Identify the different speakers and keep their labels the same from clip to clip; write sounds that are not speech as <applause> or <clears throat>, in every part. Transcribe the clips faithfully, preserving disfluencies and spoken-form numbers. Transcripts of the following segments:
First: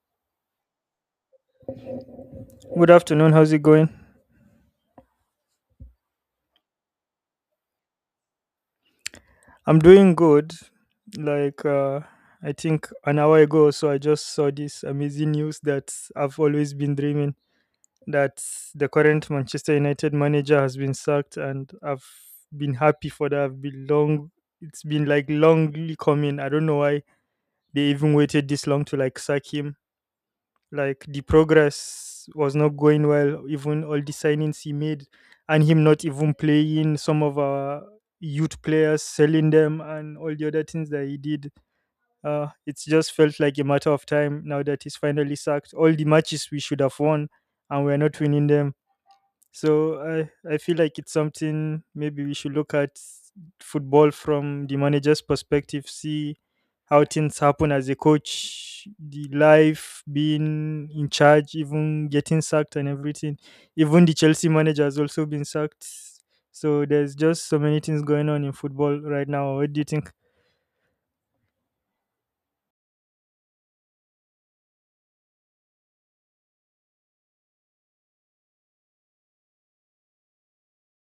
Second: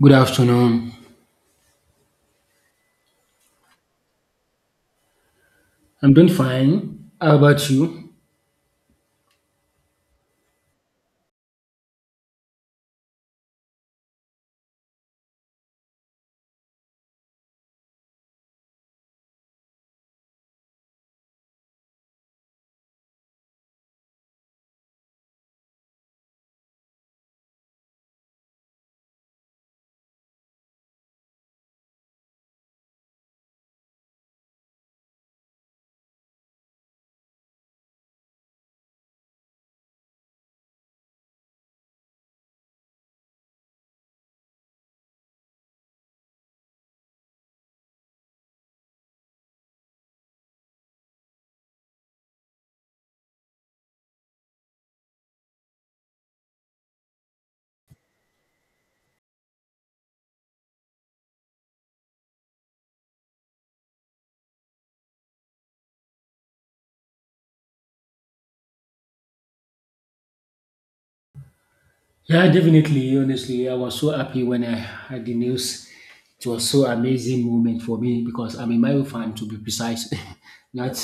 Speaker 1: Good afternoon.
Speaker 2: Good afternoon. How's it going?
Speaker 1: I'm doing fine. How about you?
Speaker 2: I'm doing good. Like, uh, I think an hour ago or so, I just saw this amazing news that I've always been dreaming that the current Manchester United manager has been sacked, and I've been happy for that. I've been long. It's been like longly coming. I don't know why they even waited this long to like sack him. Like the progress was not going well, even all the signings he made, and him not even playing some of our youth players, selling them, and all the other things that he did. Uh it just felt like a matter of time. Now that he's finally sacked, all the matches we should have won and we're not winning them. So I I feel like it's something maybe we should look at football from the manager's perspective, see how things happen as a coach, the life being in charge, even getting sacked and everything. Even the Chelsea manager has also been sacked. So there's just so many things going on in football right now. What do you think?
Speaker 1: Yeah, definitely. Honestly, I was so happy when I heard the news. It was so amazing moment for me because I'm a Mario fan to be precise. <laughs> Not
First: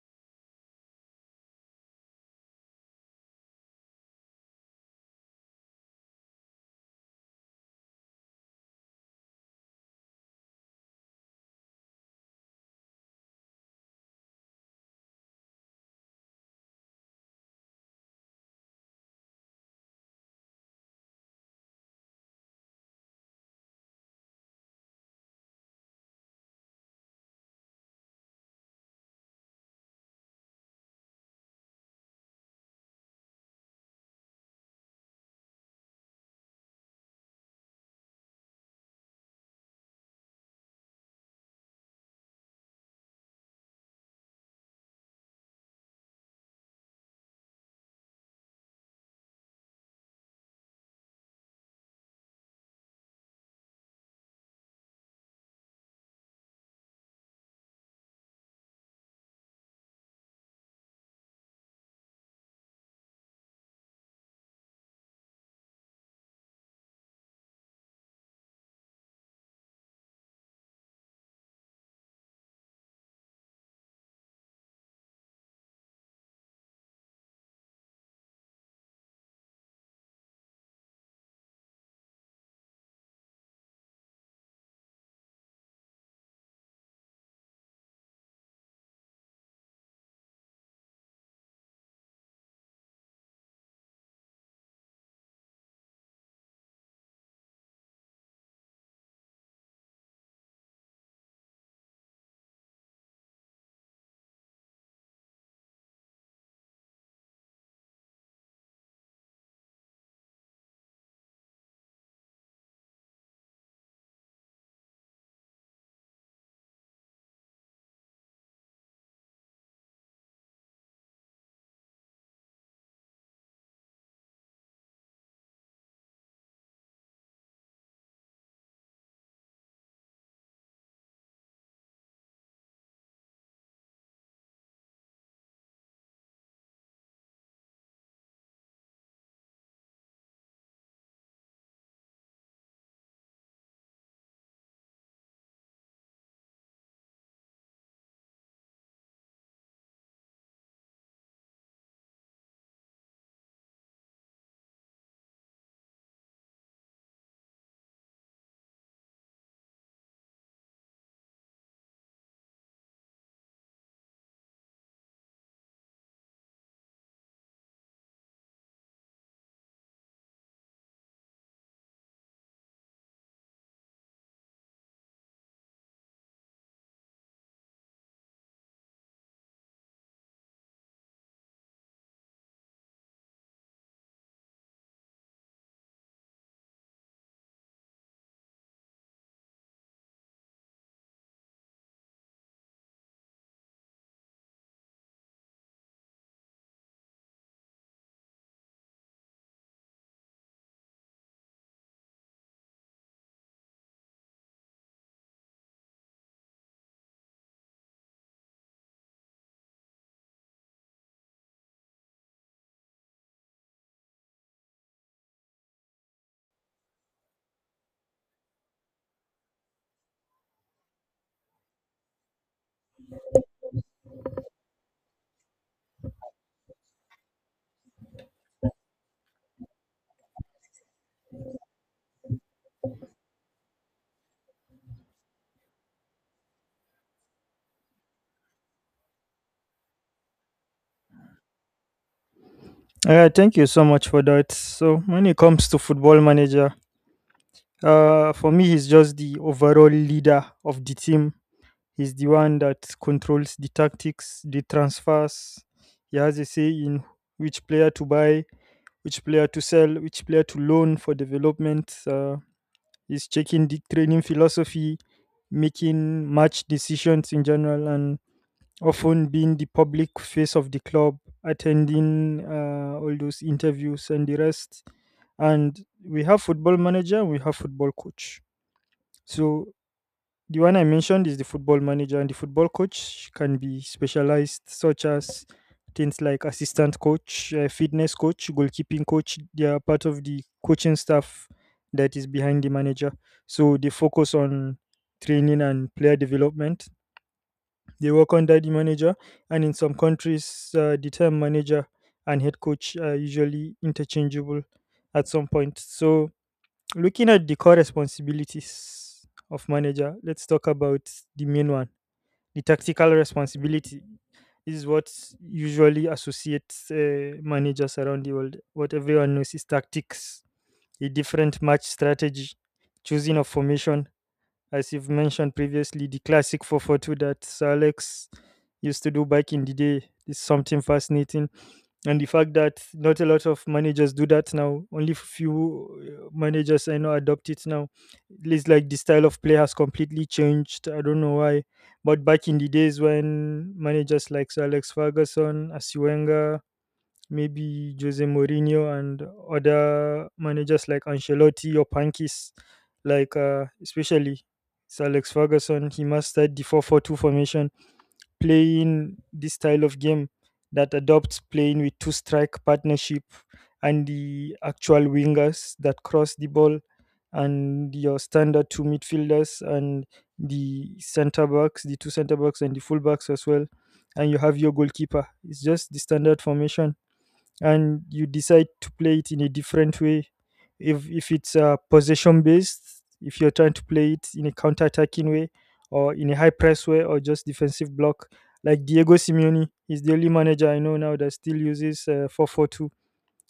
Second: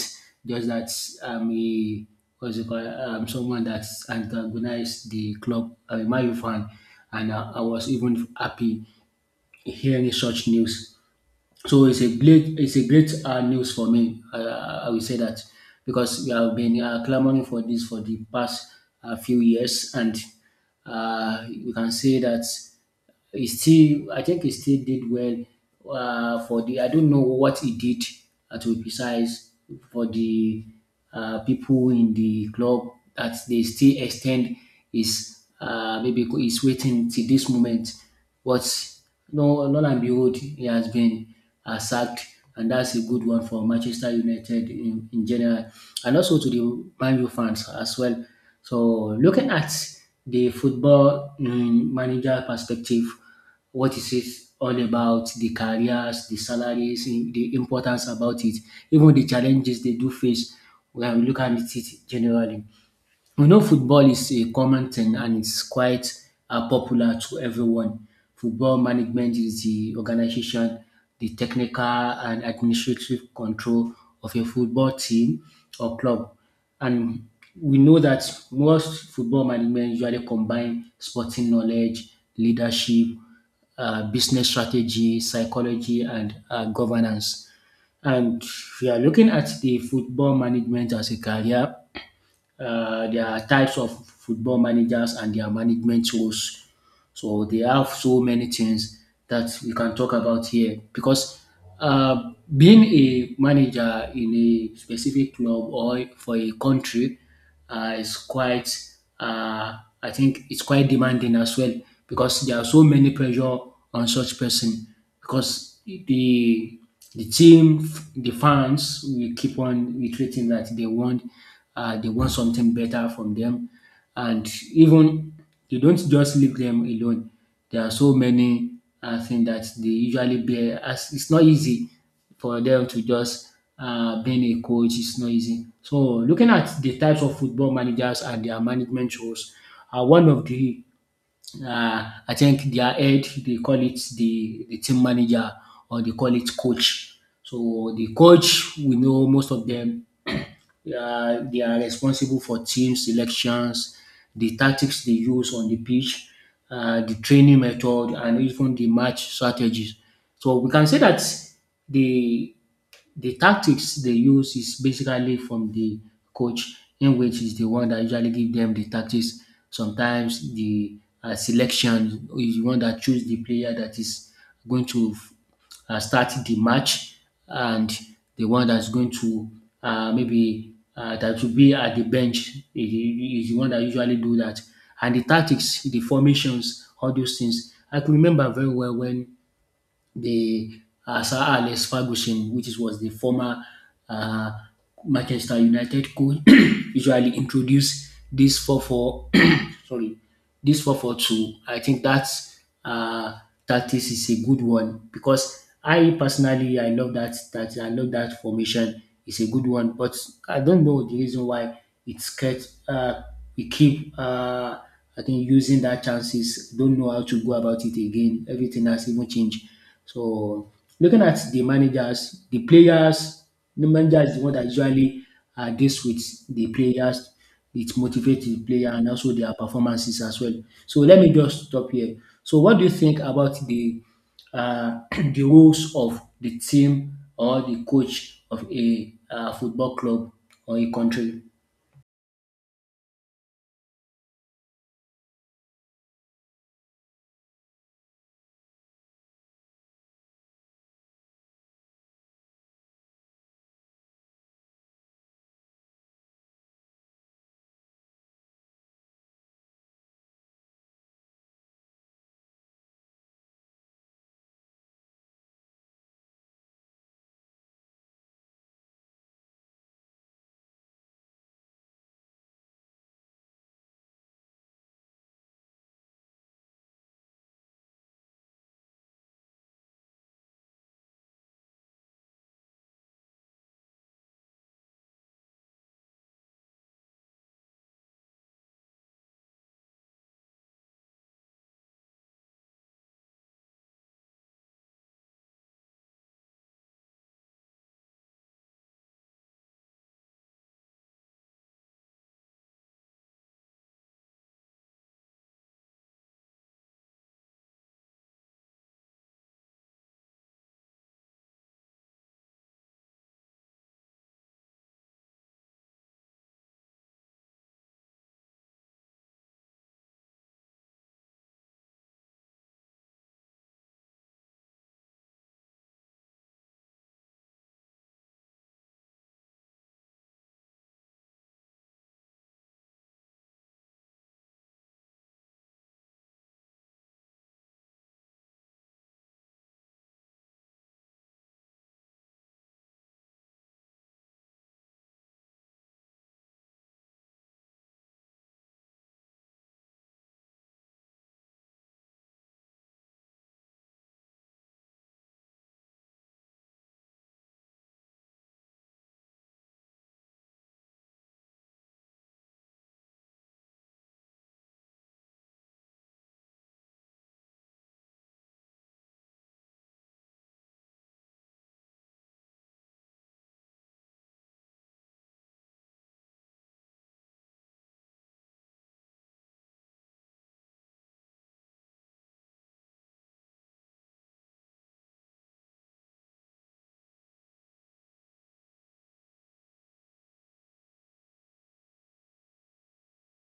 Speaker 1: just that, I'm a, what's it called? I'm someone that's antagonized the club. I'm a Mario fan, and I, I was even happy hearing such news. So it's a great, it's a great uh, news for me. I, I I will say that because we have been uh, clamoring for this for the past uh, few years, and uh, we can say that it still, I think it still did well uh, for the. I don't know what it did uh, to be precise for the uh, people in the club that they still extend is uh, maybe co- is waiting till this moment. What? No, lo and behold, he has been uh, sacked, and that's a good one for Manchester United in, in general, and also to the Man U fans as well. So, looking at the football um, manager perspective, what is it all about? The careers, the salaries, in- the importance about it, even the challenges they do face when we look at it generally. We know football is a common thing and it's quite uh, popular to everyone. Football management is the organization, the technical and administrative control of a football team or club. And we know that most football management usually combine sporting knowledge, leadership, uh, business strategy, psychology, and uh, governance. And if you are looking at the football management as a career, uh, there are types of football managers and their management roles. So they have so many things that we can talk about here because uh, being a manager in a specific club or for a country uh, is quite, uh, I think it's quite demanding as well because there are so many pressure on such person because the the team, the fans, we keep on reiterating that they want uh, they want something better from them and even they don't just leave them alone. There are so many uh, things that they usually bear. As it's not easy for them to just uh, being a coach. It's not easy. So looking at the types of football managers and their management roles, uh, one of the uh, I think their head, they call it the, the team manager or they call it coach. So the coach, we know most of them, <clears throat> they are, they are responsible for team selections, the tactics they use on the pitch, uh, the training method, and even the match strategies. So we can say that the the tactics they use is basically from the coach in which is the one that usually give them the tactics. Sometimes the uh, selection is the one that choose the player that is going to uh, start the match and the one that's going to uh, maybe uh, that will be at the bench is is the one that usually do that. And the tactics, the formations, all those things. I can remember very well when the uh, Sir Alex Ferguson, which is, was the former uh, Manchester United coach, <clears throat> usually introduced this four four <clears throat> sorry, this four four two. I think that uh, tactics is a good one because I personally I love that that I love that formation. It's a good one, but I don't know the reason why it's kept. Uh, we keep uh, I think using that chances. Don't know how to go about it again. Everything has even changed. So looking at the managers, the players, the manager is the one that usually uh, deals with the players. It motivates the player and also their performances as well. So let me just stop here. So what do you think about the uh, <clears throat> the roles of the team or the coach of a uh, football club or a country?
Speaker 2: Yeah, thank you so much for that. So when it comes to football manager, uh, for me, he's just the overall leader of the team. He's the one that controls the tactics, the transfers. He has a say in which player to buy, which player to sell, which player to loan for development. Uh, he's checking the training philosophy, making match decisions in general, and often being the public face of the club, attending uh, all those interviews and the rest. And we have football manager, we have football coach. So the one I mentioned is the football manager, and the football coach can be specialized, such as things like assistant coach, uh, fitness coach, goalkeeping coach. They are part of the coaching staff that is behind the manager. So they focus on training and player development. They work under the manager, and in some countries, uh, the term manager and head coach are usually interchangeable at some point. So looking at the core responsibilities of manager, let's talk about the main one. The tactical responsibility. This is what usually associates uh, managers around the world. What everyone knows is tactics, a different match strategy, choosing of formation. As you've mentioned previously, the classic four four two that Sir Alex used to do back in the day is something fascinating, and the fact that not a lot of managers do that now, only few uh, managers I know adopt it now. It's like the style of play has completely changed. I don't know why, but back in the days when managers like Sir Alex Ferguson, Asiwenga, maybe Jose Mourinho, and other managers like Ancelotti or Pankis, like uh, especially Sir Alex Ferguson, he mastered the four-four-two formation, playing this style of game that adopts playing with two strike partnership and the actual wingers that cross the ball and your standard two midfielders and the center backs, the two center backs and the full backs as well. And you have your goalkeeper. It's just the standard formation, and you decide to play it in a different way. If if it's uh, possession based, if you're trying to play it in a counter attacking way, or in a high press way, or just defensive block, like Diego Simeone, he's the only manager I know now that still uses uh, four four two.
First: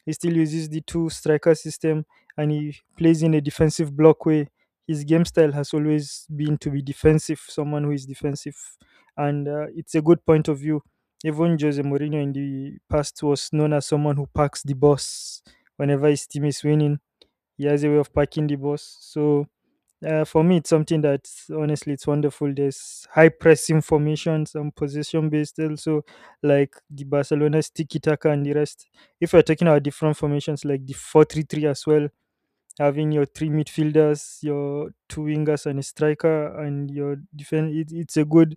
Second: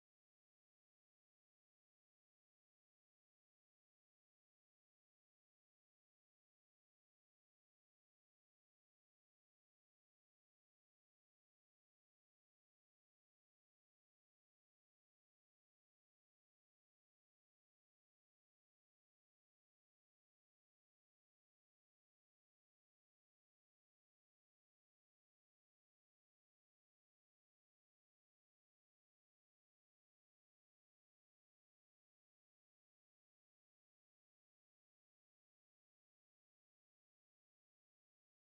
Speaker 2: He still uses the two striker system and he plays in a defensive block way. His game style has always been to be defensive, someone who is defensive. And uh, it's a good point of view. Even Jose Mourinho in the past was known as someone who packs the boss whenever his team is winning. He has a way of packing the boss. So uh, for me, it's something that honestly it's wonderful. There's high press informations and position based also, like the Barcelona tiki taka and the rest. If we're talking about different formations like the four three three as well, having your three midfielders, your two wingers, and a striker, and your defense. It, it's a good,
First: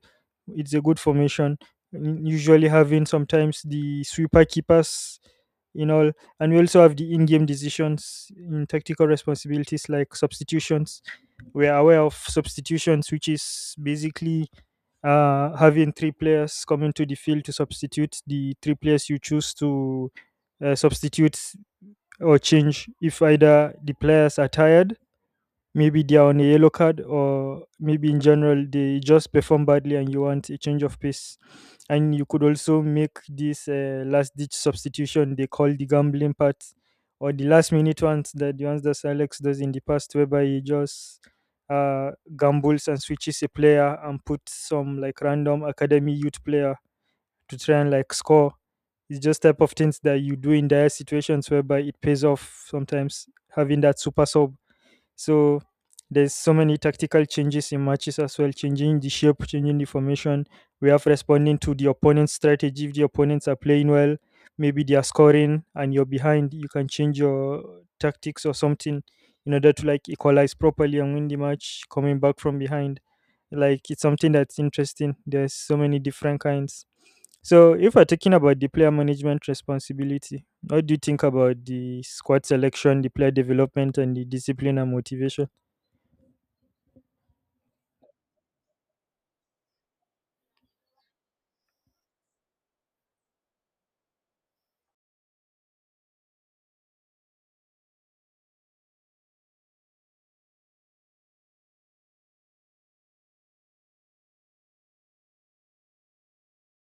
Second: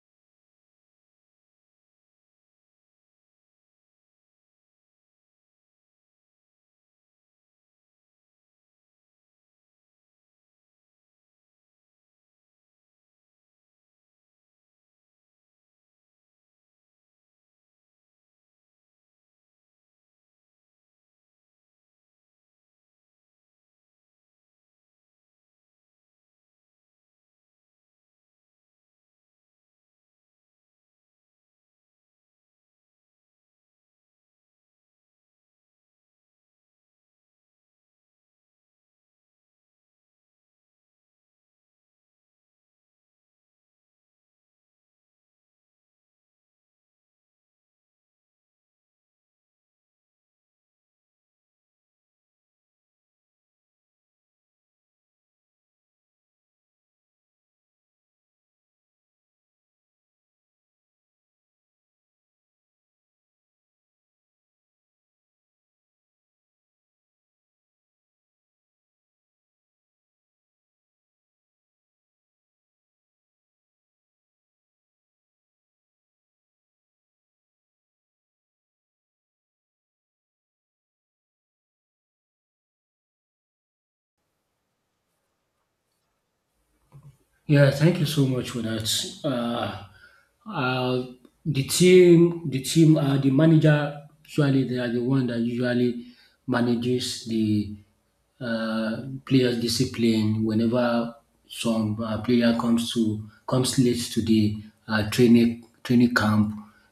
Speaker 2: it's a good formation. N- Usually having sometimes the sweeper keepers in all, and we also have the in-game decisions in tactical responsibilities like substitutions. We are aware of substitutions, which is basically uh, having three players come into the field to substitute the three players you choose to uh, substitute or change if either the players are tired, maybe they are on a yellow card, or maybe in general they just perform badly and you want a change of pace. And you could also make this uh, last ditch substitution they call the gambling part, or the last minute ones that the ones that Alex does in the past, whereby he just uh, gambles and switches a player and puts some like random academy youth player to try and like score. It's just type of things that you do in dire situations whereby it pays off sometimes having that super sub. So there's so many tactical changes in matches as well, changing the shape, changing the formation. We have responding to the opponent's strategy. If the opponents are playing well, maybe they are scoring and you're behind, you can change your tactics or something in order to like equalize properly and win the match coming back from behind. Like it's something that's interesting. There's so many different kinds. So, if we're talking about the player management responsibility, what do you think about the squad selection, the player development, and the discipline and motivation?
Speaker 1: Yeah, thank you so much for that. Uh, uh, the team, the team, uh, the manager, usually they are the one that usually manages the uh, players' discipline whenever some uh, player comes to comes late to the uh, training training camp.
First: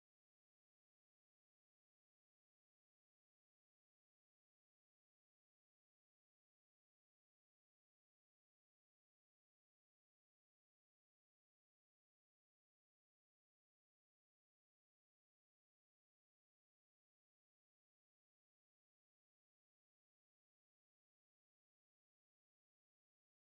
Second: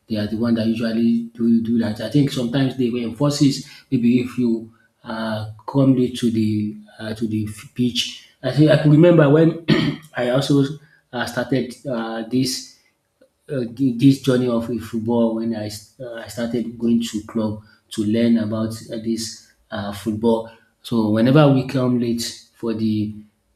Speaker 1: They are the one that usually do do that. I think sometimes they will enforce it. Maybe if you uh, come late to the uh, to the f- pitch. I think I can remember when <clears throat> I also uh, started uh, this uh, thi- this journey of uh, football when I, s- uh, I started going to club to learn about uh, this uh, football. So whenever we come late for the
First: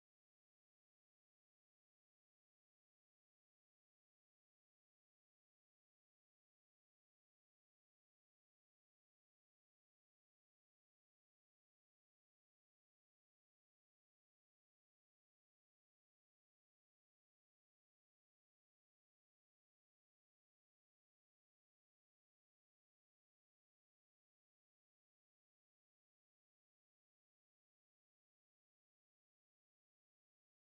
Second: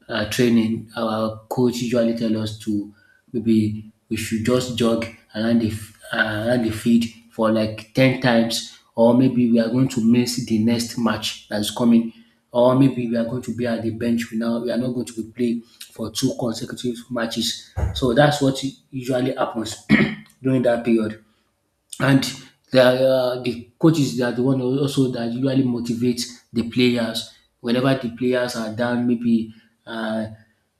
Speaker 1: uh, training, our coach usually tell us to maybe we should just jog around the f- uh, around the field for like ten times, or maybe we are going to miss the next match that is coming or maybe we are going to be at the bench. We now we are not going to be playing for two consecutive matches. So that's what usually happens <clears throat> during that period, and they are uh, the coaches. They are the one also that usually motivate the players whenever the players are down, maybe uh,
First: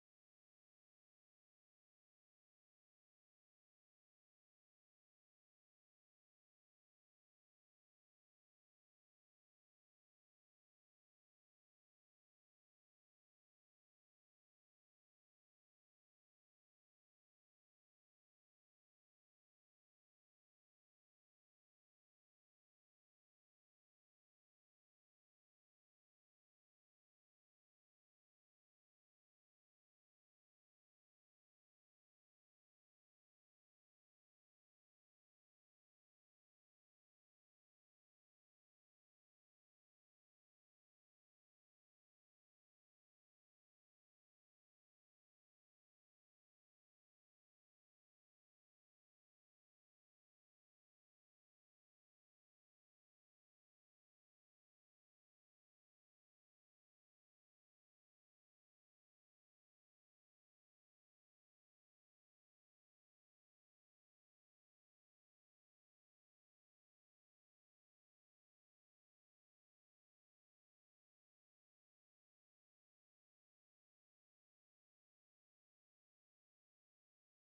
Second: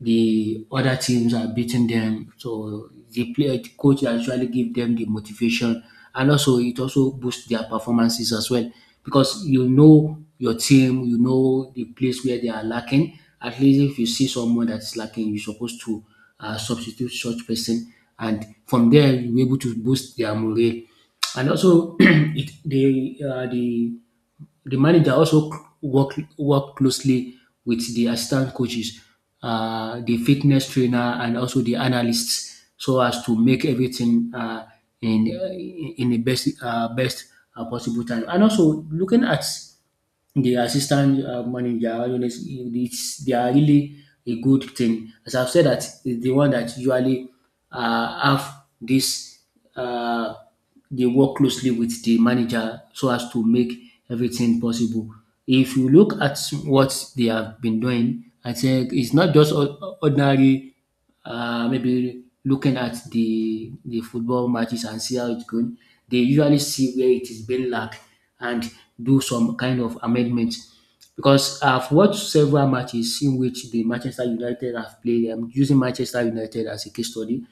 Speaker 1: the other teams are beating them. So the player the coach actually give them the motivation, and also it also boosts their performances as well because you know your team, you know the place where they are lacking. At least if you see someone that is lacking, you're supposed to uh, substitute such person, and from there you're able to boost their morale. And also <clears throat> it the uh, the the manager also work work closely with the assistant coaches, uh, the fitness trainer, and also the analysts, so as to make everything uh, in in the best uh, best uh, possible time. And also looking at the assistant uh, manager, all those, it's, it's, they are really a good thing. As I've said, that is the one that usually uh, have this, uh, they work closely with the manager so as to make everything possible. If you look at what they have been doing, I think it's not just or- ordinary, uh, maybe looking at the the football matches and see how it's going. They usually see where it is being lacked and do some kind of amendment because I've watched several matches in which the Manchester United have played. I'm using Manchester United as a case study.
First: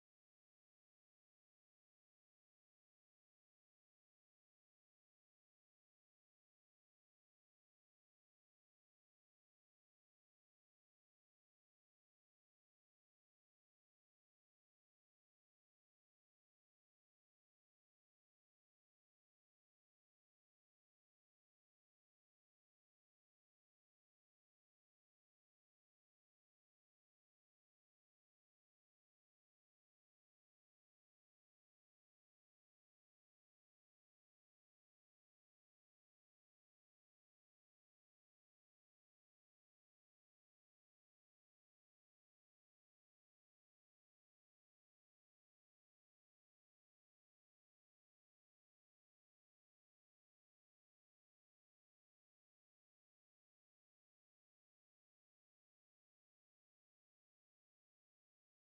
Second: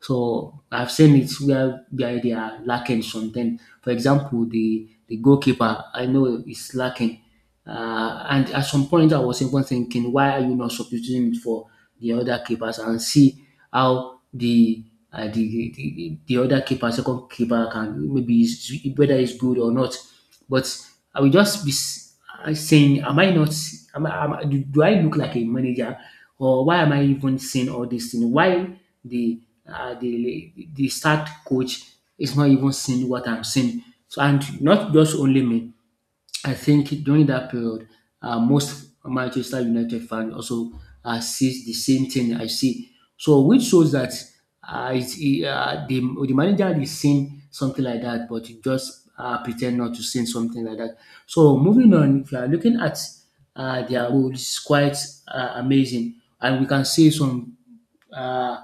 Speaker 1: So I've seen it where where they are lacking something. For example, the the goalkeeper I know is lacking. Uh, and at some point, I was even thinking, why are you not substituting it for the other keepers and see how the uh, the, the the the other keeper, second keeper, can maybe is, whether it's good or not. But I will just be s- saying, am I not? Am I, am I- do do I look like a manager, or why am I even saying all this thing? Why the uh, the the start coach is not even seeing what I'm saying? So, and not just only me. I think during that period, uh, most Manchester United fans also uh, sees the same thing I see. So, which shows that uh, it's, it, uh, the, the manager is seeing something like that, but he just uh, pretend not to see something like that. So, moving on, if you are looking at uh, their role, it's quite uh, amazing. And we can see some uh,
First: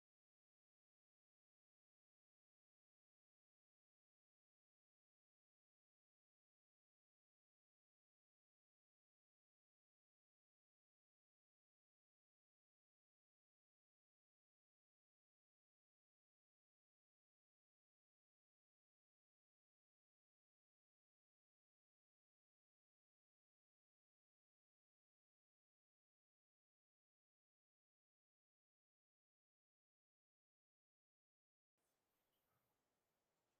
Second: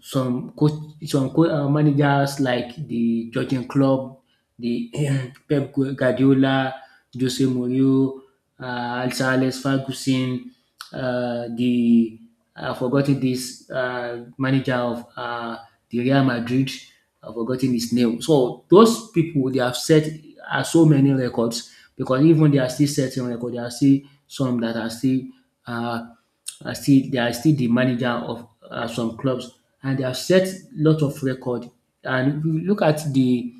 Speaker 1: some coach some co- uh, managers like the Jurgen Klopp, the <clears throat> Pep Guardiola, Jose Mourinho, uh, Sir Alex Ferguson, uh, the I've forgotten this uh, manager of uh, the Real Madrid. I've forgotten his name. So those people they have set uh, so many records because even they are still setting records. There are still some that are still uh, are still they are still the manager of um some clubs, and they have set lot of record. And if you look at the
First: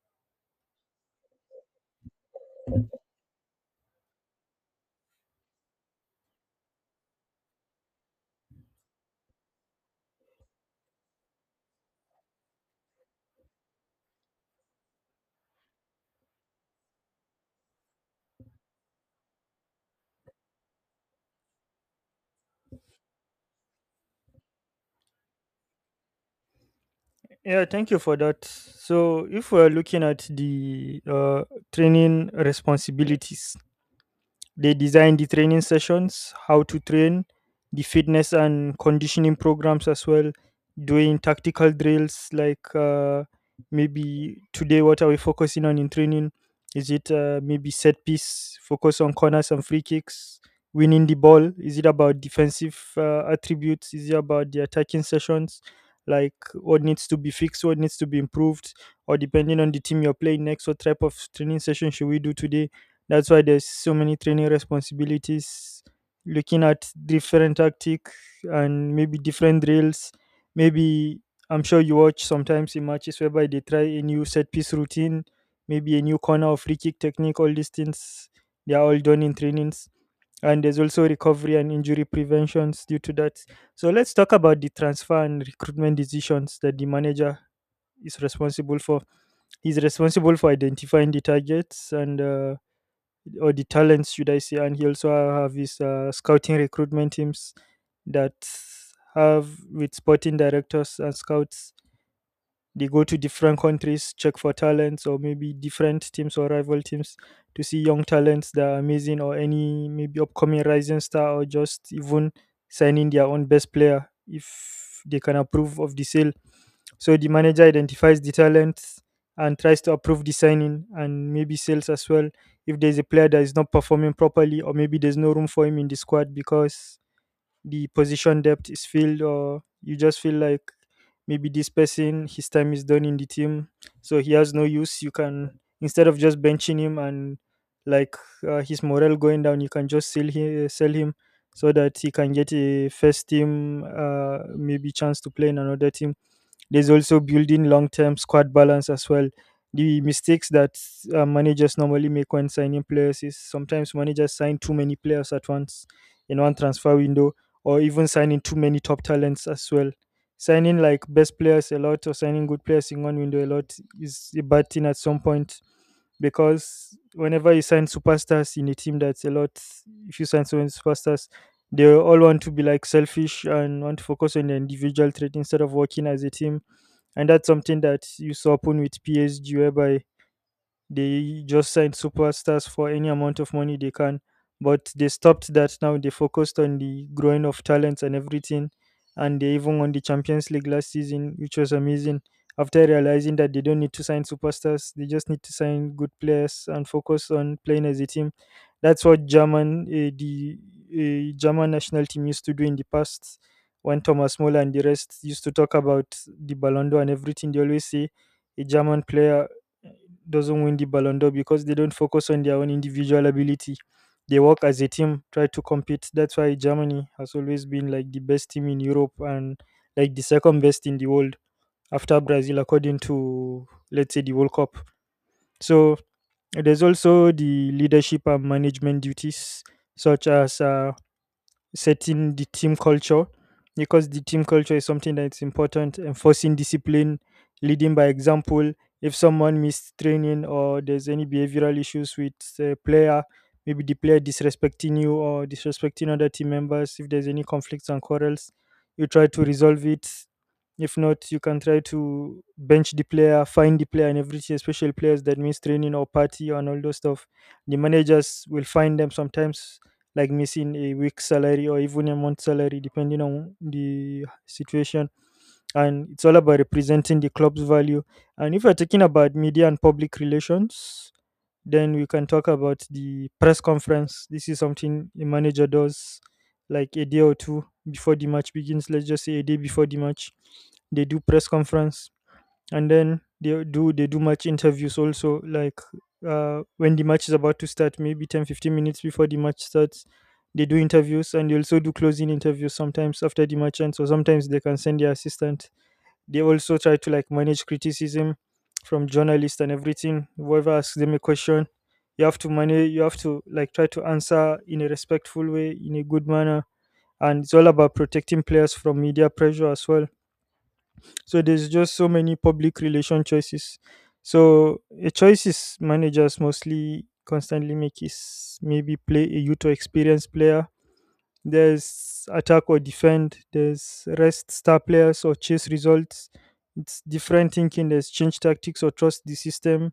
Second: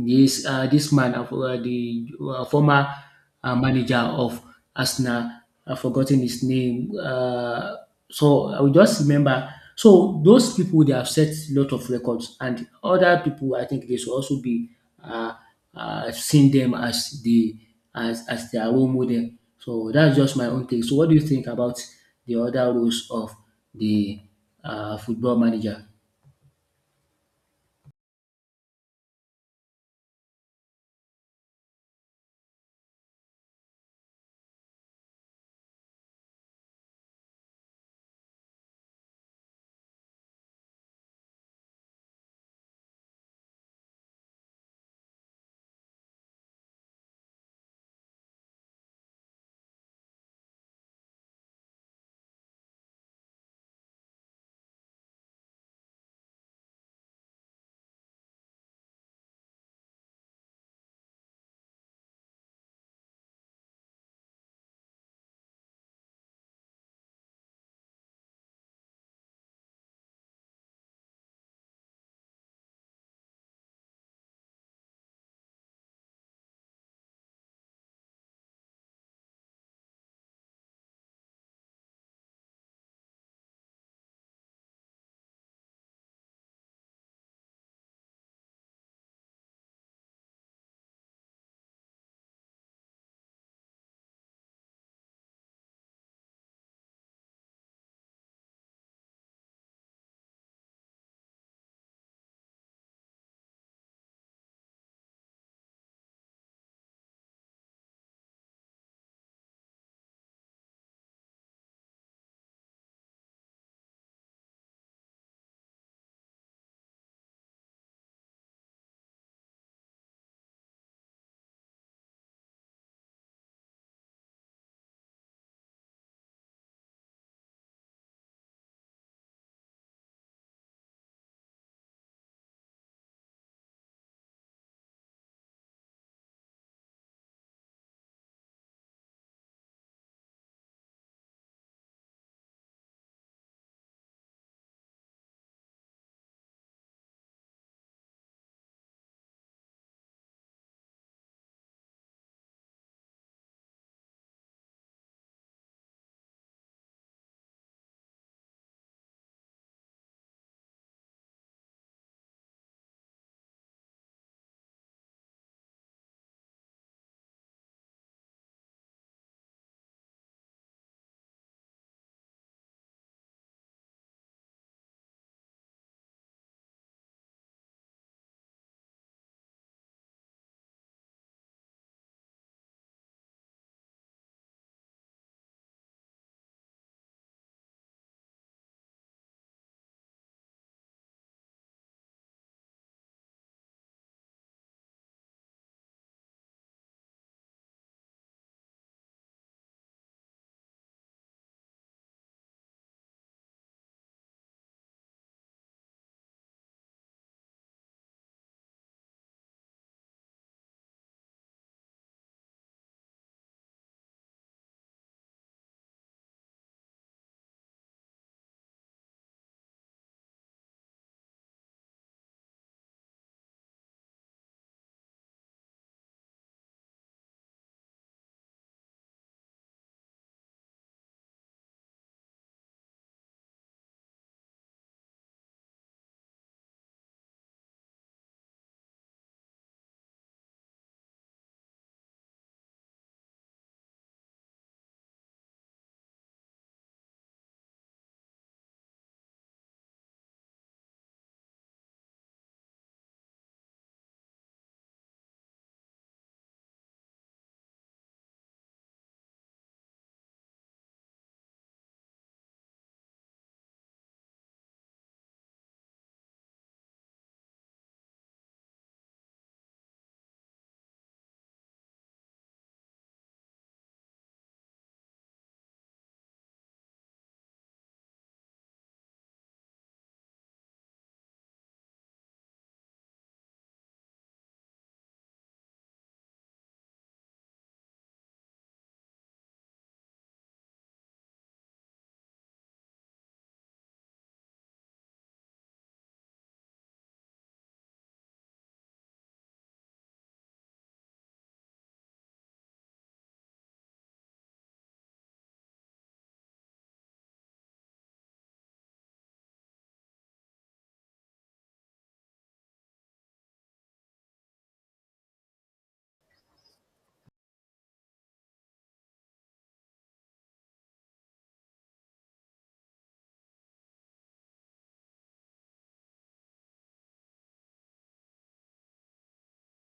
Speaker 1: this uh, this man, uh, for- uh, the uh, former uh, manager of Arsenal, I've forgotten his name. Uh, so I will just remember. So those people they have set a lot of records, and other people I think they should also be uh, uh, seeing them as the as as their role model. So that's just my own take. So what do you think about the other roles of the uh, football manager?
Speaker 2: Yeah, thank you for that. So, if we're looking at the uh, training responsibilities, they design the training sessions, how to train, the fitness and conditioning programs as well, doing tactical drills like uh, maybe today what are we focusing on in training? Is it uh, maybe set piece, focus on corners and free kicks, winning the ball? Is it about defensive uh, attributes? Is it about the attacking sessions? Like what needs to be fixed, what needs to be improved, or depending on the team you're playing next, what type of training session should we do today? That's why there's so many training responsibilities, looking at different tactic and maybe different drills. Maybe I'm sure you watch sometimes in matches whereby they try a new set piece routine, maybe a new corner or free kick technique. All these things, they are all done in trainings. And there's also recovery and injury preventions due to that. So let's talk about the transfer and recruitment decisions that the manager is responsible for. He's responsible for identifying the targets and uh, or the talents, should I say, and he also have his uh, scouting recruitment teams that have with sporting directors and scouts. They go to different countries, check for talents or maybe different teams or rival teams to see young talents that are amazing or any maybe upcoming rising star or just even signing their own best player if they can approve of the sale. So the manager identifies the talents and tries to approve the signing and maybe sales as well. If there's a player that is not performing properly, or maybe there's no room for him in the squad because the position depth is filled, or you just feel like maybe this person his time is done in the team, so he has no use. You can, instead of just benching him and like uh, his morale going down, you can just sell him, sell him so that he can get a first team uh, maybe chance to play in another team. There's also building long term squad balance as well. The mistakes that uh, managers normally make when signing players is sometimes managers sign too many players at once in one transfer window, or even signing too many top talents as well. Signing like best players a lot or signing good players in one window a lot is a bad thing at some point because whenever you sign superstars in a team that's a lot, if you sign so many superstars, they all want to be like selfish and want to focus on the individual trait instead of working as a team. And that's something that used to happen with P S G, whereby they just sign superstars for any amount of money they can. But they stopped that now. They focused on the growing of talents and everything. And they even won the Champions League last season, which was amazing. After realizing that they don't need to sign superstars, they just need to sign good players and focus on playing as a team. That's what German, uh, the uh, German national team used to do in the past when Thomas Muller and the rest used to talk about the Ballon d'Or and everything. They always say a German player doesn't win the Ballon d'Or because they don't focus on their own individual ability. They work as a team, try to compete. That's why Germany has always been like the best team in Europe and like the second best in the world after Brazil, according to, let's say, the World Cup. So there's also the leadership and management duties, such as uh, setting the team culture, because the team culture is something that's important. Enforcing discipline, leading by example. If someone missed training or there's any behavioral issues with a player, maybe the player disrespecting you or disrespecting other team members, if there's any conflicts and quarrels, you try to resolve it. If not, you can try to bench the player, find the player and everything, especially players that miss training or party and all those stuff. The managers will find them sometimes, like missing a week's salary or even a month's salary, depending on the situation. And it's all about representing the club's value. And if we're talking about media and public relations, then we can talk about the press conference. This is something a manager does, like a day or two before the match begins. Let's just say a day before the match, they do press conference, and then they do they do match interviews also, like uh, when the match is about to start, maybe ten fifteen minutes before the match starts, they do interviews. And they also do closing interviews sometimes after the match ends, so sometimes they can send their assistant. They also try to like manage criticism from journalists and everything, whoever asks them a question. You have to manage, you have to like try to answer in a respectful way, in a good manner. And it's all about protecting players from media pressure as well. So there's just so many public relation choices. So a choices managers mostly constantly make is maybe play a youth or experienced player. There's attack or defend. There's rest star players or chase results. It's different thinking. There's change tactics or trust the system.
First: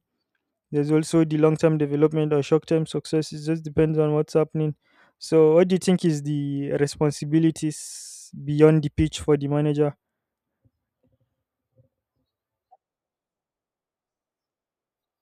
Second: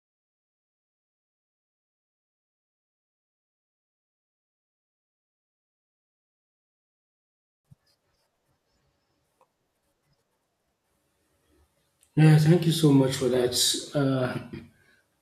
Speaker 2: There's also the long term development or short term success. It just depends on what's happening. So what do you think is the responsibilities beyond the pitch for the manager?
Speaker 1: Yeah, thank you so much for that. Uh,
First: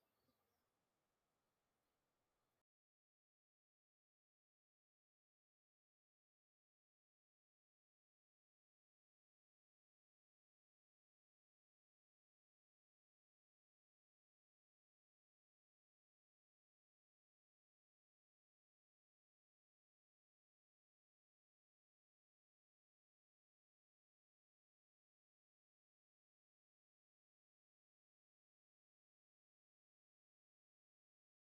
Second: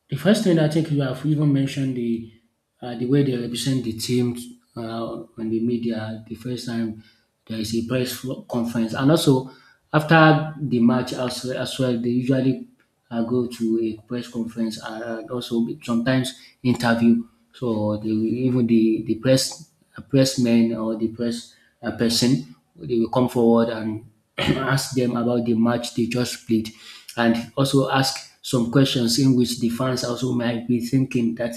Speaker 1: The first thing I think you have even mentioned the uh, the way they represent the team uh, on the media. The first time there is a press fo- conference, and also after the match as, as well, they usually uh, go to a press conference, uh, and also sometimes interview. So they will, even the the press, uh, pressmen, or the press uh, person, they will come forward and <clears throat> ask them about the match they just played, and also ask some questions in which the fans also might be thinking that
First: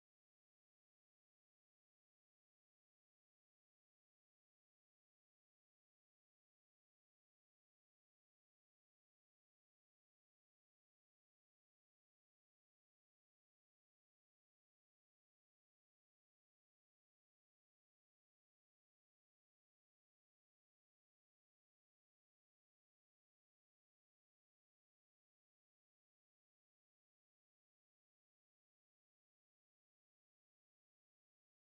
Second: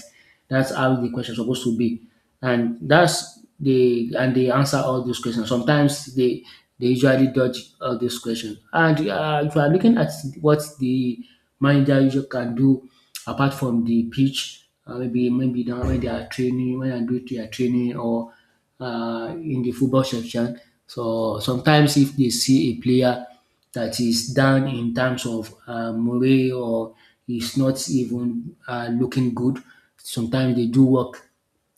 Speaker 1: that's how the question supposed to be, and that's the, and they answer all those questions. Sometimes they they usually dodge all those questions. And uh, if you are looking at what the manager usually can do apart from the pitch, uh, maybe maybe down when they are training, when they do their training, or uh, in the football section. So sometimes, if they see a player that is down in terms of uh, morale, or is not even uh, looking good, sometimes they do work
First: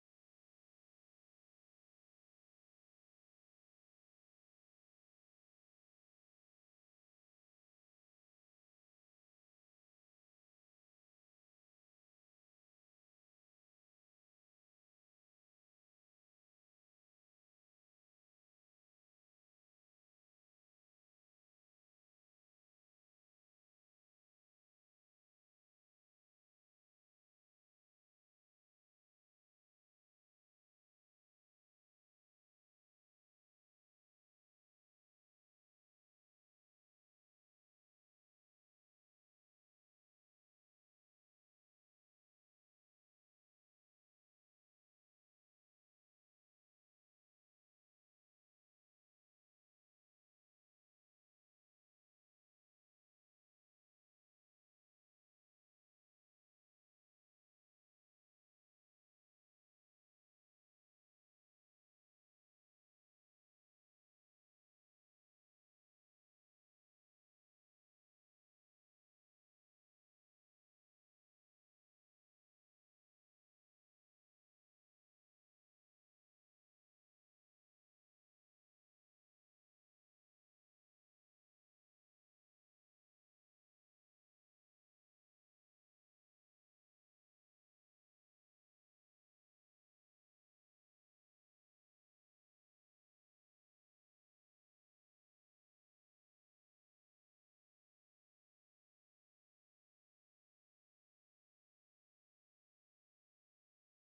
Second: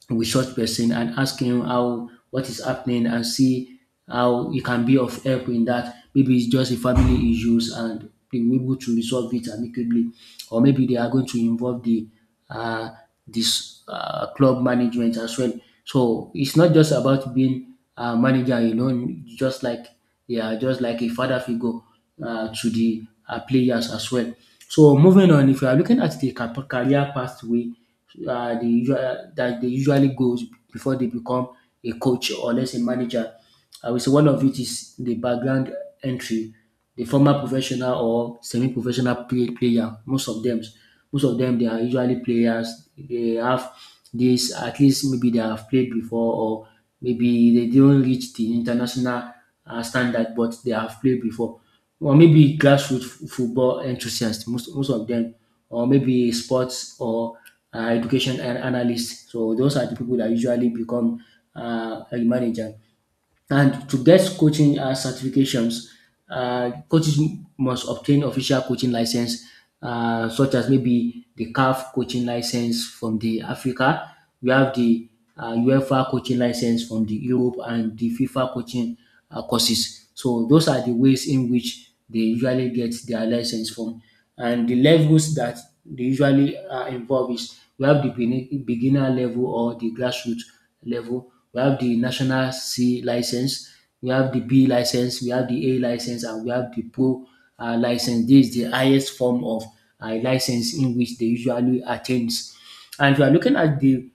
Speaker 1: with such person and ask him how, what is happening, and see how he can be of help in that. Maybe it's just a family issues, and they will be able to resolve it amicably, or maybe they are going to involve the uh, this uh, club management as well. So it's not just about being a manager alone, just like, yeah, just like a father figure uh, to the uh, players as well. So, moving on, if you are looking at the cap- career pathway, uh, the usual, that they usually goes before they become a coach or less a manager, I will say one of it is the background entry, the former professional or semi-professional play, player. Most of them, most of them, they are usually players. They have this, at least maybe they have played before, or maybe they didn't reach the international uh, standard, but they have played before. Or maybe grassroots f- football enthusiasts, most, most of them, or maybe sports or uh, education an- analysts. So those are the people that usually become uh, a manager. And to get coaching uh, certifications, uh, coaches must obtain official coaching license, uh, such as maybe the caf coaching license from the Africa. We have the uh, UEFA coaching license from the Europe, and the FIFA coaching uh, courses. So those are the ways in which they usually get their license from. And the levels that they usually are involved is, we have the bene- beginner level or the grassroots level, we have the national C license, we have the B license, we have the A license, and we have the pro uh, license. This is the highest form of uh, license in which they usually attains. And if you are looking at the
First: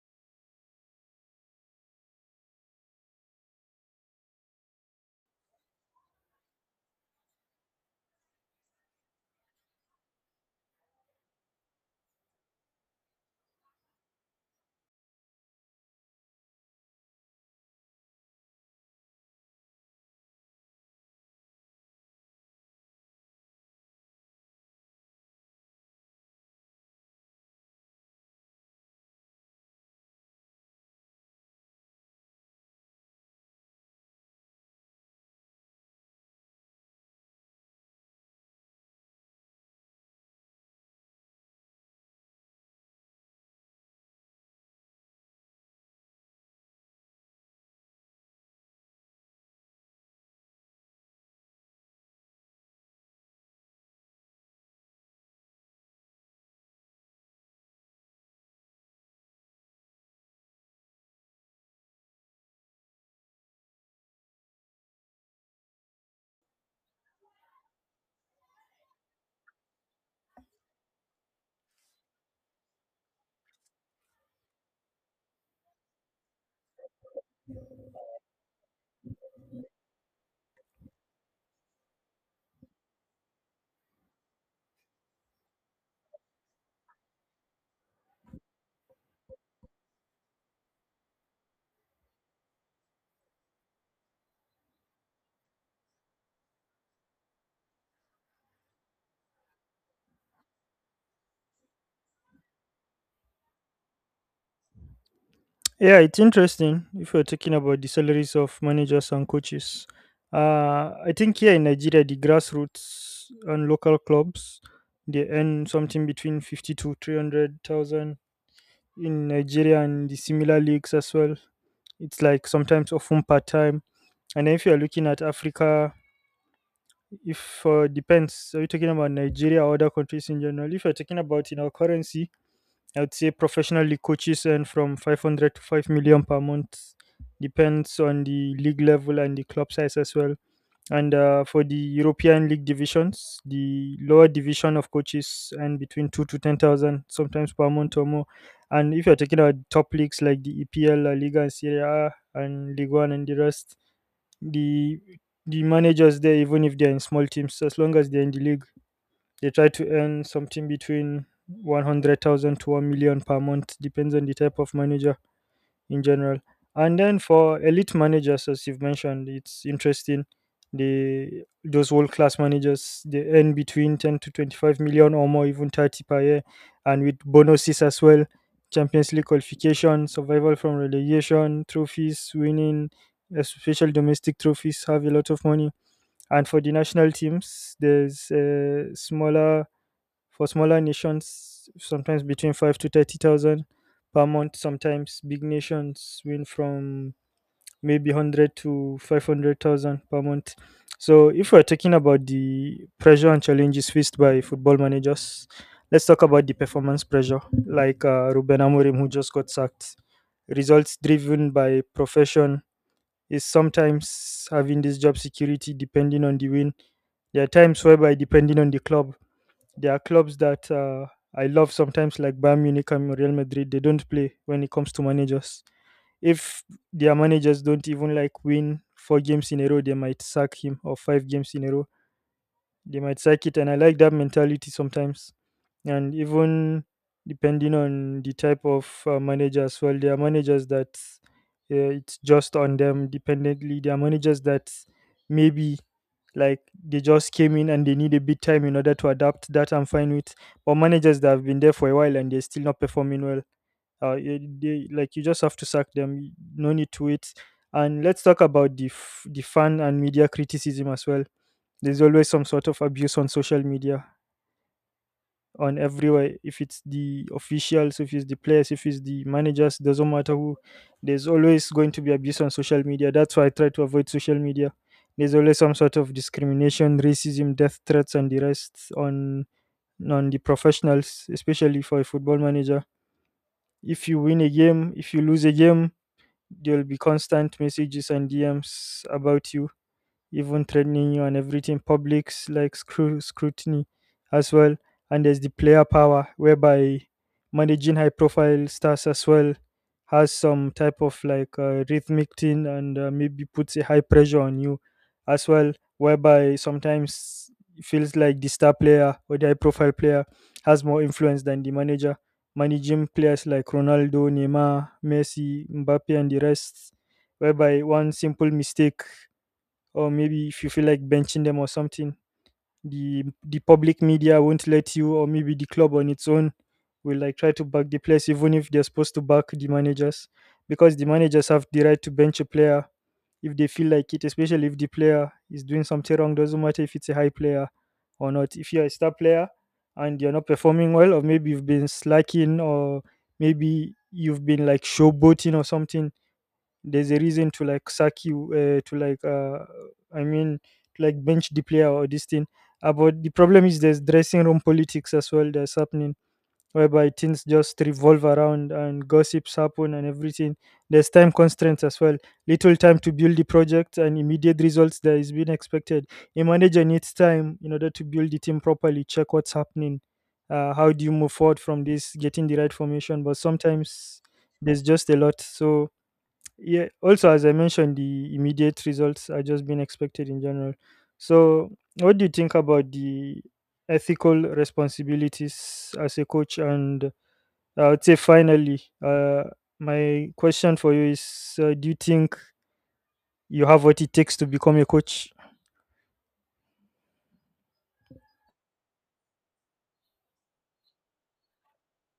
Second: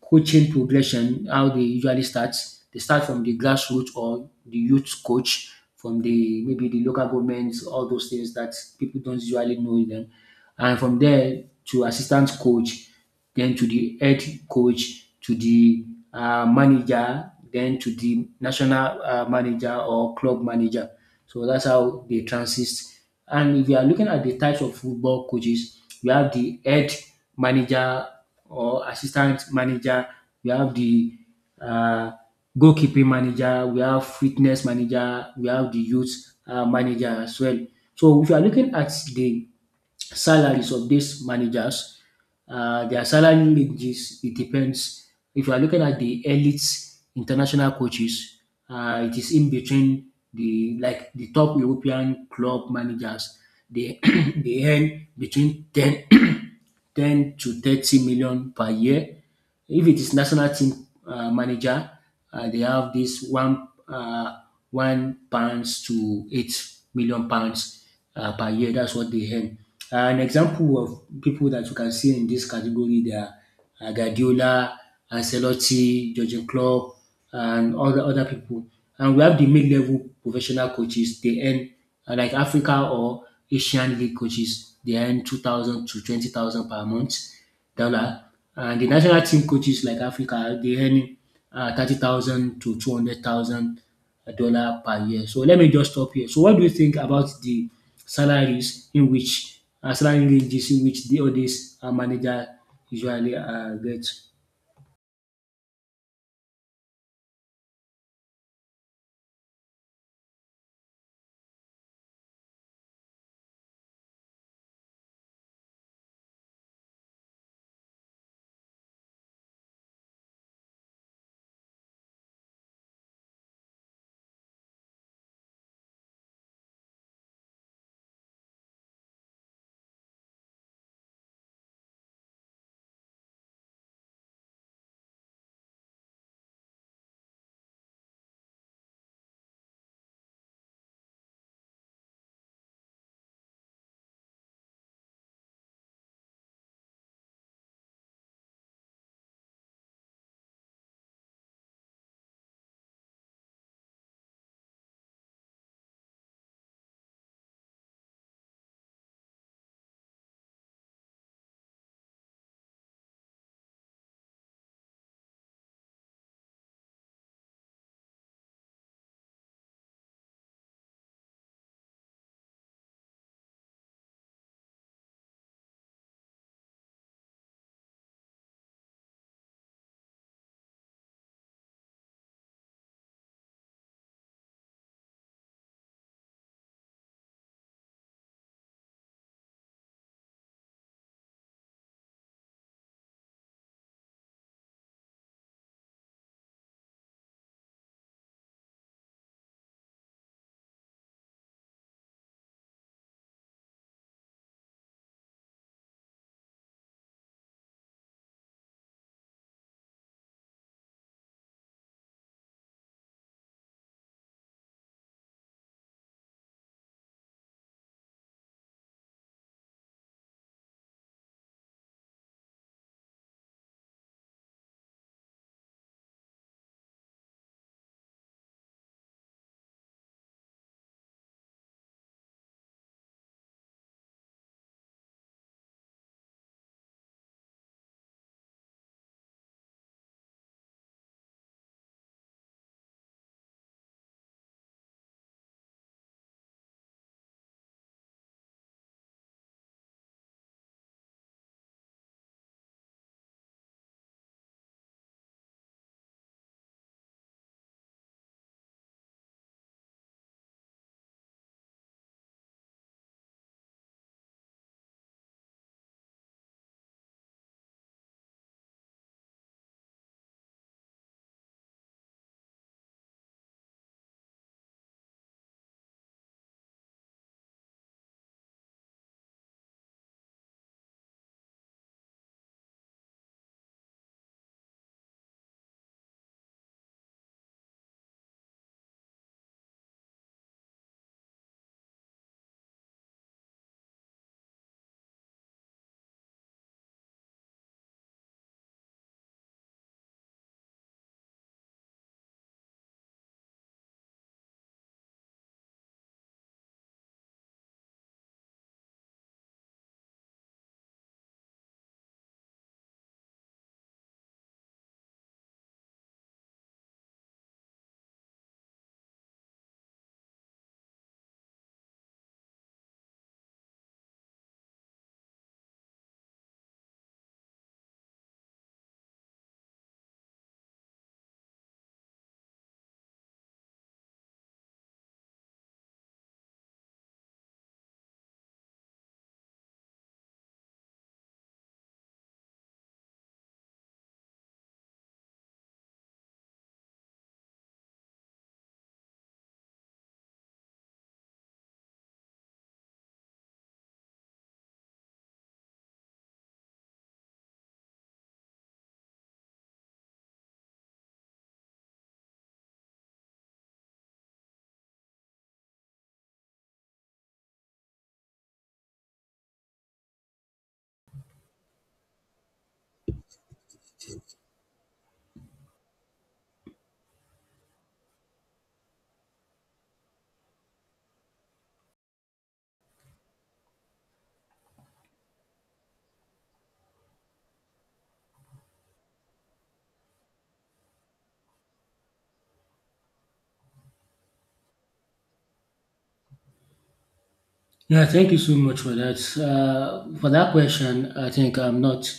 Speaker 1: coaching progression, how they usually start. They start from the grassroots or the youth coach from the, maybe the local government, all those things that people don't usually know them. And from there to assistant coach, then to the head coach, to the uh, manager, then to the national uh, manager or club manager. So that's how they transist. And if you are looking at the types of football coaches, you have the head manager or assistant manager, we have the uh, goalkeeping manager, we have fitness manager, we have the youth uh, manager as well. So if you are looking at the salaries of these managers, uh, their salary ranges, it depends. If you are looking at the elite international coaches, uh, it is in between the, like, the top European club managers, they, <clears throat> they earn between ten <clears throat> ten to thirty million per year. If it is national team uh, manager, uh, they have this one uh, one pounds to eight million pounds uh, per year. That's what they earn. Uh, an example of people that you can see in this category, there are uh, Guardiola, Ancelotti, Jurgen Klopp, and other other people. And we have the mid-level professional coaches. They earn, uh, like, Africa or Asian League coaches. They earn two thousand to twenty thousand per month dollar. And the national team coaches, like Africa, they earn uh, thirty thousand to two hundred thousand dollar per year. So let me just stop here. So what do you think about the salaries in which, uh, salary ranges in which the, all these uh, manager usually uh, get?
Speaker 2: Yeah, it's interesting if you're talking about the salaries of managers and coaches. Uh, I think here in Nigeria, the grassroots and local clubs, they earn something between fifty to three hundred thousand in Nigeria and the similar leagues as well. It's like sometimes often part time. And then if you're looking at Africa, if uh, depends, are you talking about Nigeria or other countries in general? If you're talking about in our currency, I would say professionally coaches earn from five hundred to five million per month, depends on the league level and the club size as well. And uh, for the European league divisions, the lower division of coaches earn between two to ten thousand sometimes per month or more. And if you're talking about top leagues like the EPL, La Liga, and Serie A, and League One, and the rest, the the managers there, even if they're in small teams, as long as they're in the league, they try to earn something between one hundred thousand to one million per month, depends on the type of manager in general. And then for elite managers, as you've mentioned, it's interesting. They, those world class managers, they earn between ten to twenty five million or more, even thirty per year, and with bonuses as well. Champions League qualification, survival from relegation, trophies, winning, especially domestic trophies, have a lot of money. And for the national teams, there's a smaller, for smaller nations, sometimes between five to thirty thousand per month. Sometimes big nations win from maybe one hundred to five hundred thousand per month. So if we're talking about the pressure and challenges faced by football managers, let's talk about the performance pressure, like uh, Ruben Amorim, who just got sacked. Results driven by profession is sometimes having this job security depending on the win. There are times whereby depending on the club, there are clubs that uh, I love sometimes, like Bayern Munich and Real Madrid. They don't play when it comes to managers. If their managers don't even like win four games in a row, they might sack him, or five games in a row they might sack it. And I like that mentality sometimes. And even depending on the type of uh, manager as well, there are managers that uh, it's just on them dependently. There are managers that maybe like they just came in and they need a bit time in order to adapt. That I'm fine with. But managers that have been there for a while and they're still not performing well, uh, y- they, like, you just have to sack them. No need to wait. And let's talk about the f- the fan and media criticism as well. There's always some sort of abuse on social media, on everywhere. If it's the officials, if it's the players, if it's the managers, doesn't matter who. There's always going to be abuse on social media. That's why I try to avoid social media. There's always some sort of discrimination, racism, death threats, and the rest on on the professionals, especially for a football manager. If you win a game, if you lose a game, there'll be constant messages and D Ms about you, even threatening you and everything. Public's like scru- scrutiny as well. And there's the player power, whereby managing high profile stars as well has some type of like uh, rhythmic thing, and uh, maybe puts a high pressure on you as well, whereby sometimes it feels like the star player or the high profile player has more influence than the manager. Managing players like Ronaldo, Neymar, Messi, Mbappe, and the rest, whereby one simple mistake or maybe if you feel like benching them or something, the the public media won't let you, or maybe the club on its own will like try to back the players, even if they're supposed to back the managers. Because the managers have the right to bench a player if they feel like it, especially if the player is doing something wrong. Doesn't matter if it's a high player or not. If you're a star player and you're not performing well, or maybe you've been slacking, or maybe you've been like showboating or something, there's a reason to like sack you, uh, to like uh, I mean, to like bench the player or this thing. Uh, but the problem is there's dressing room politics as well that's happening, whereby things just revolve around and gossips happen and everything. There's time constraints as well, little time to build the project and immediate results that is being expected. A manager needs time in order to build the team properly, check what's happening, uh, how do you move forward from this, getting the right formation. But sometimes there's just a lot. So yeah, also as I mentioned, the immediate results are just being expected in general. So what do you think about the ethical responsibilities as a coach? And uh, I would say finally, uh, my question for you is, uh, do you think you have what it takes to become a coach?
Speaker 1: Yeah, thank you so much for that. Uh, for that question, I think I'm not,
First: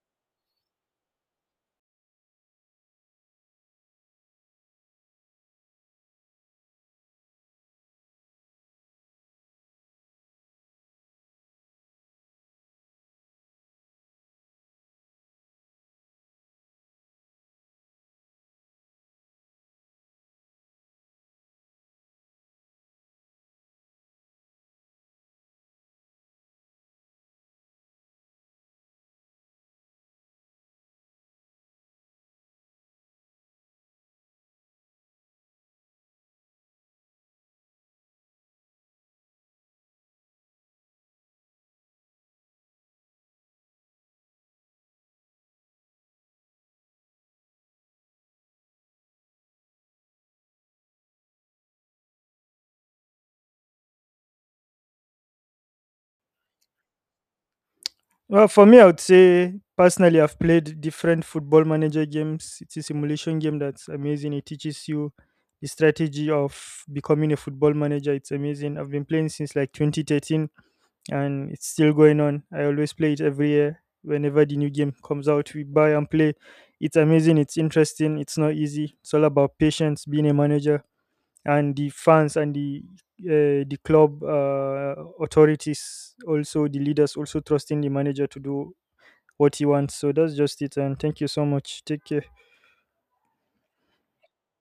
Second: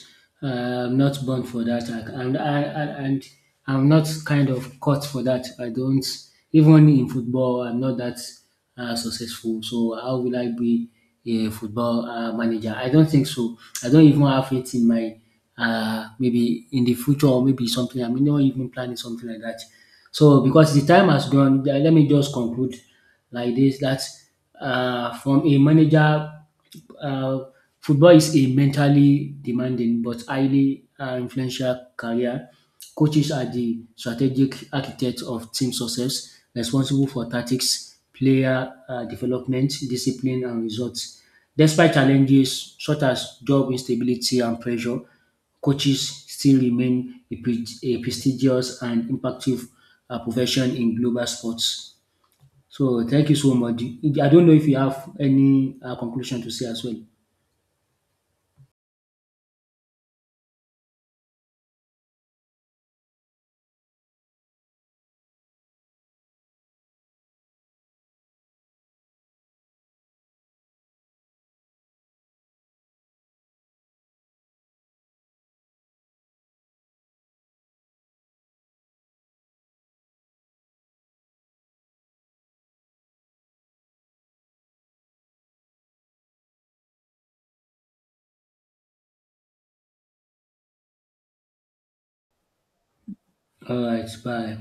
Speaker 1: uh, I'm not born for that, I, and I, I, and I'm not kind of caught for that. I don't, even in football, I'm not that uh, successful. So how will I be a football uh, manager? I don't think so. I don't even have it in my, uh, maybe in the future, or maybe something. I'm not even planning something like that. So, because the time has gone, uh, let me just conclude like this, that uh, from a manager, uh, football is a mentally demanding but highly uh, influential career. Coaches are the strategic architects of team success, responsible for tactics, player uh, development, discipline, and results. Despite challenges such as job instability and pressure, coaches still remain a, pre- a prestigious and impactful uh, profession in global sports. So, thank you so much. I don't know if you have any uh, conclusion to say as well.
Speaker 2: Well, for me, I would say personally, I've played different football manager games. It's a simulation game that's amazing. It teaches you the strategy of becoming a football manager. It's amazing. I've been playing since like twenty thirteen, and it's still going on. I always play it every year. Whenever the new game comes out, we buy and play. It's amazing. It's interesting. It's not easy. It's all about patience, being a manager, and the fans and the uh, the club uh, authorities, also the leaders also trusting the manager to do what he wants. So that's just it. And thank you so much. Take care.
Speaker 1: All right, bye.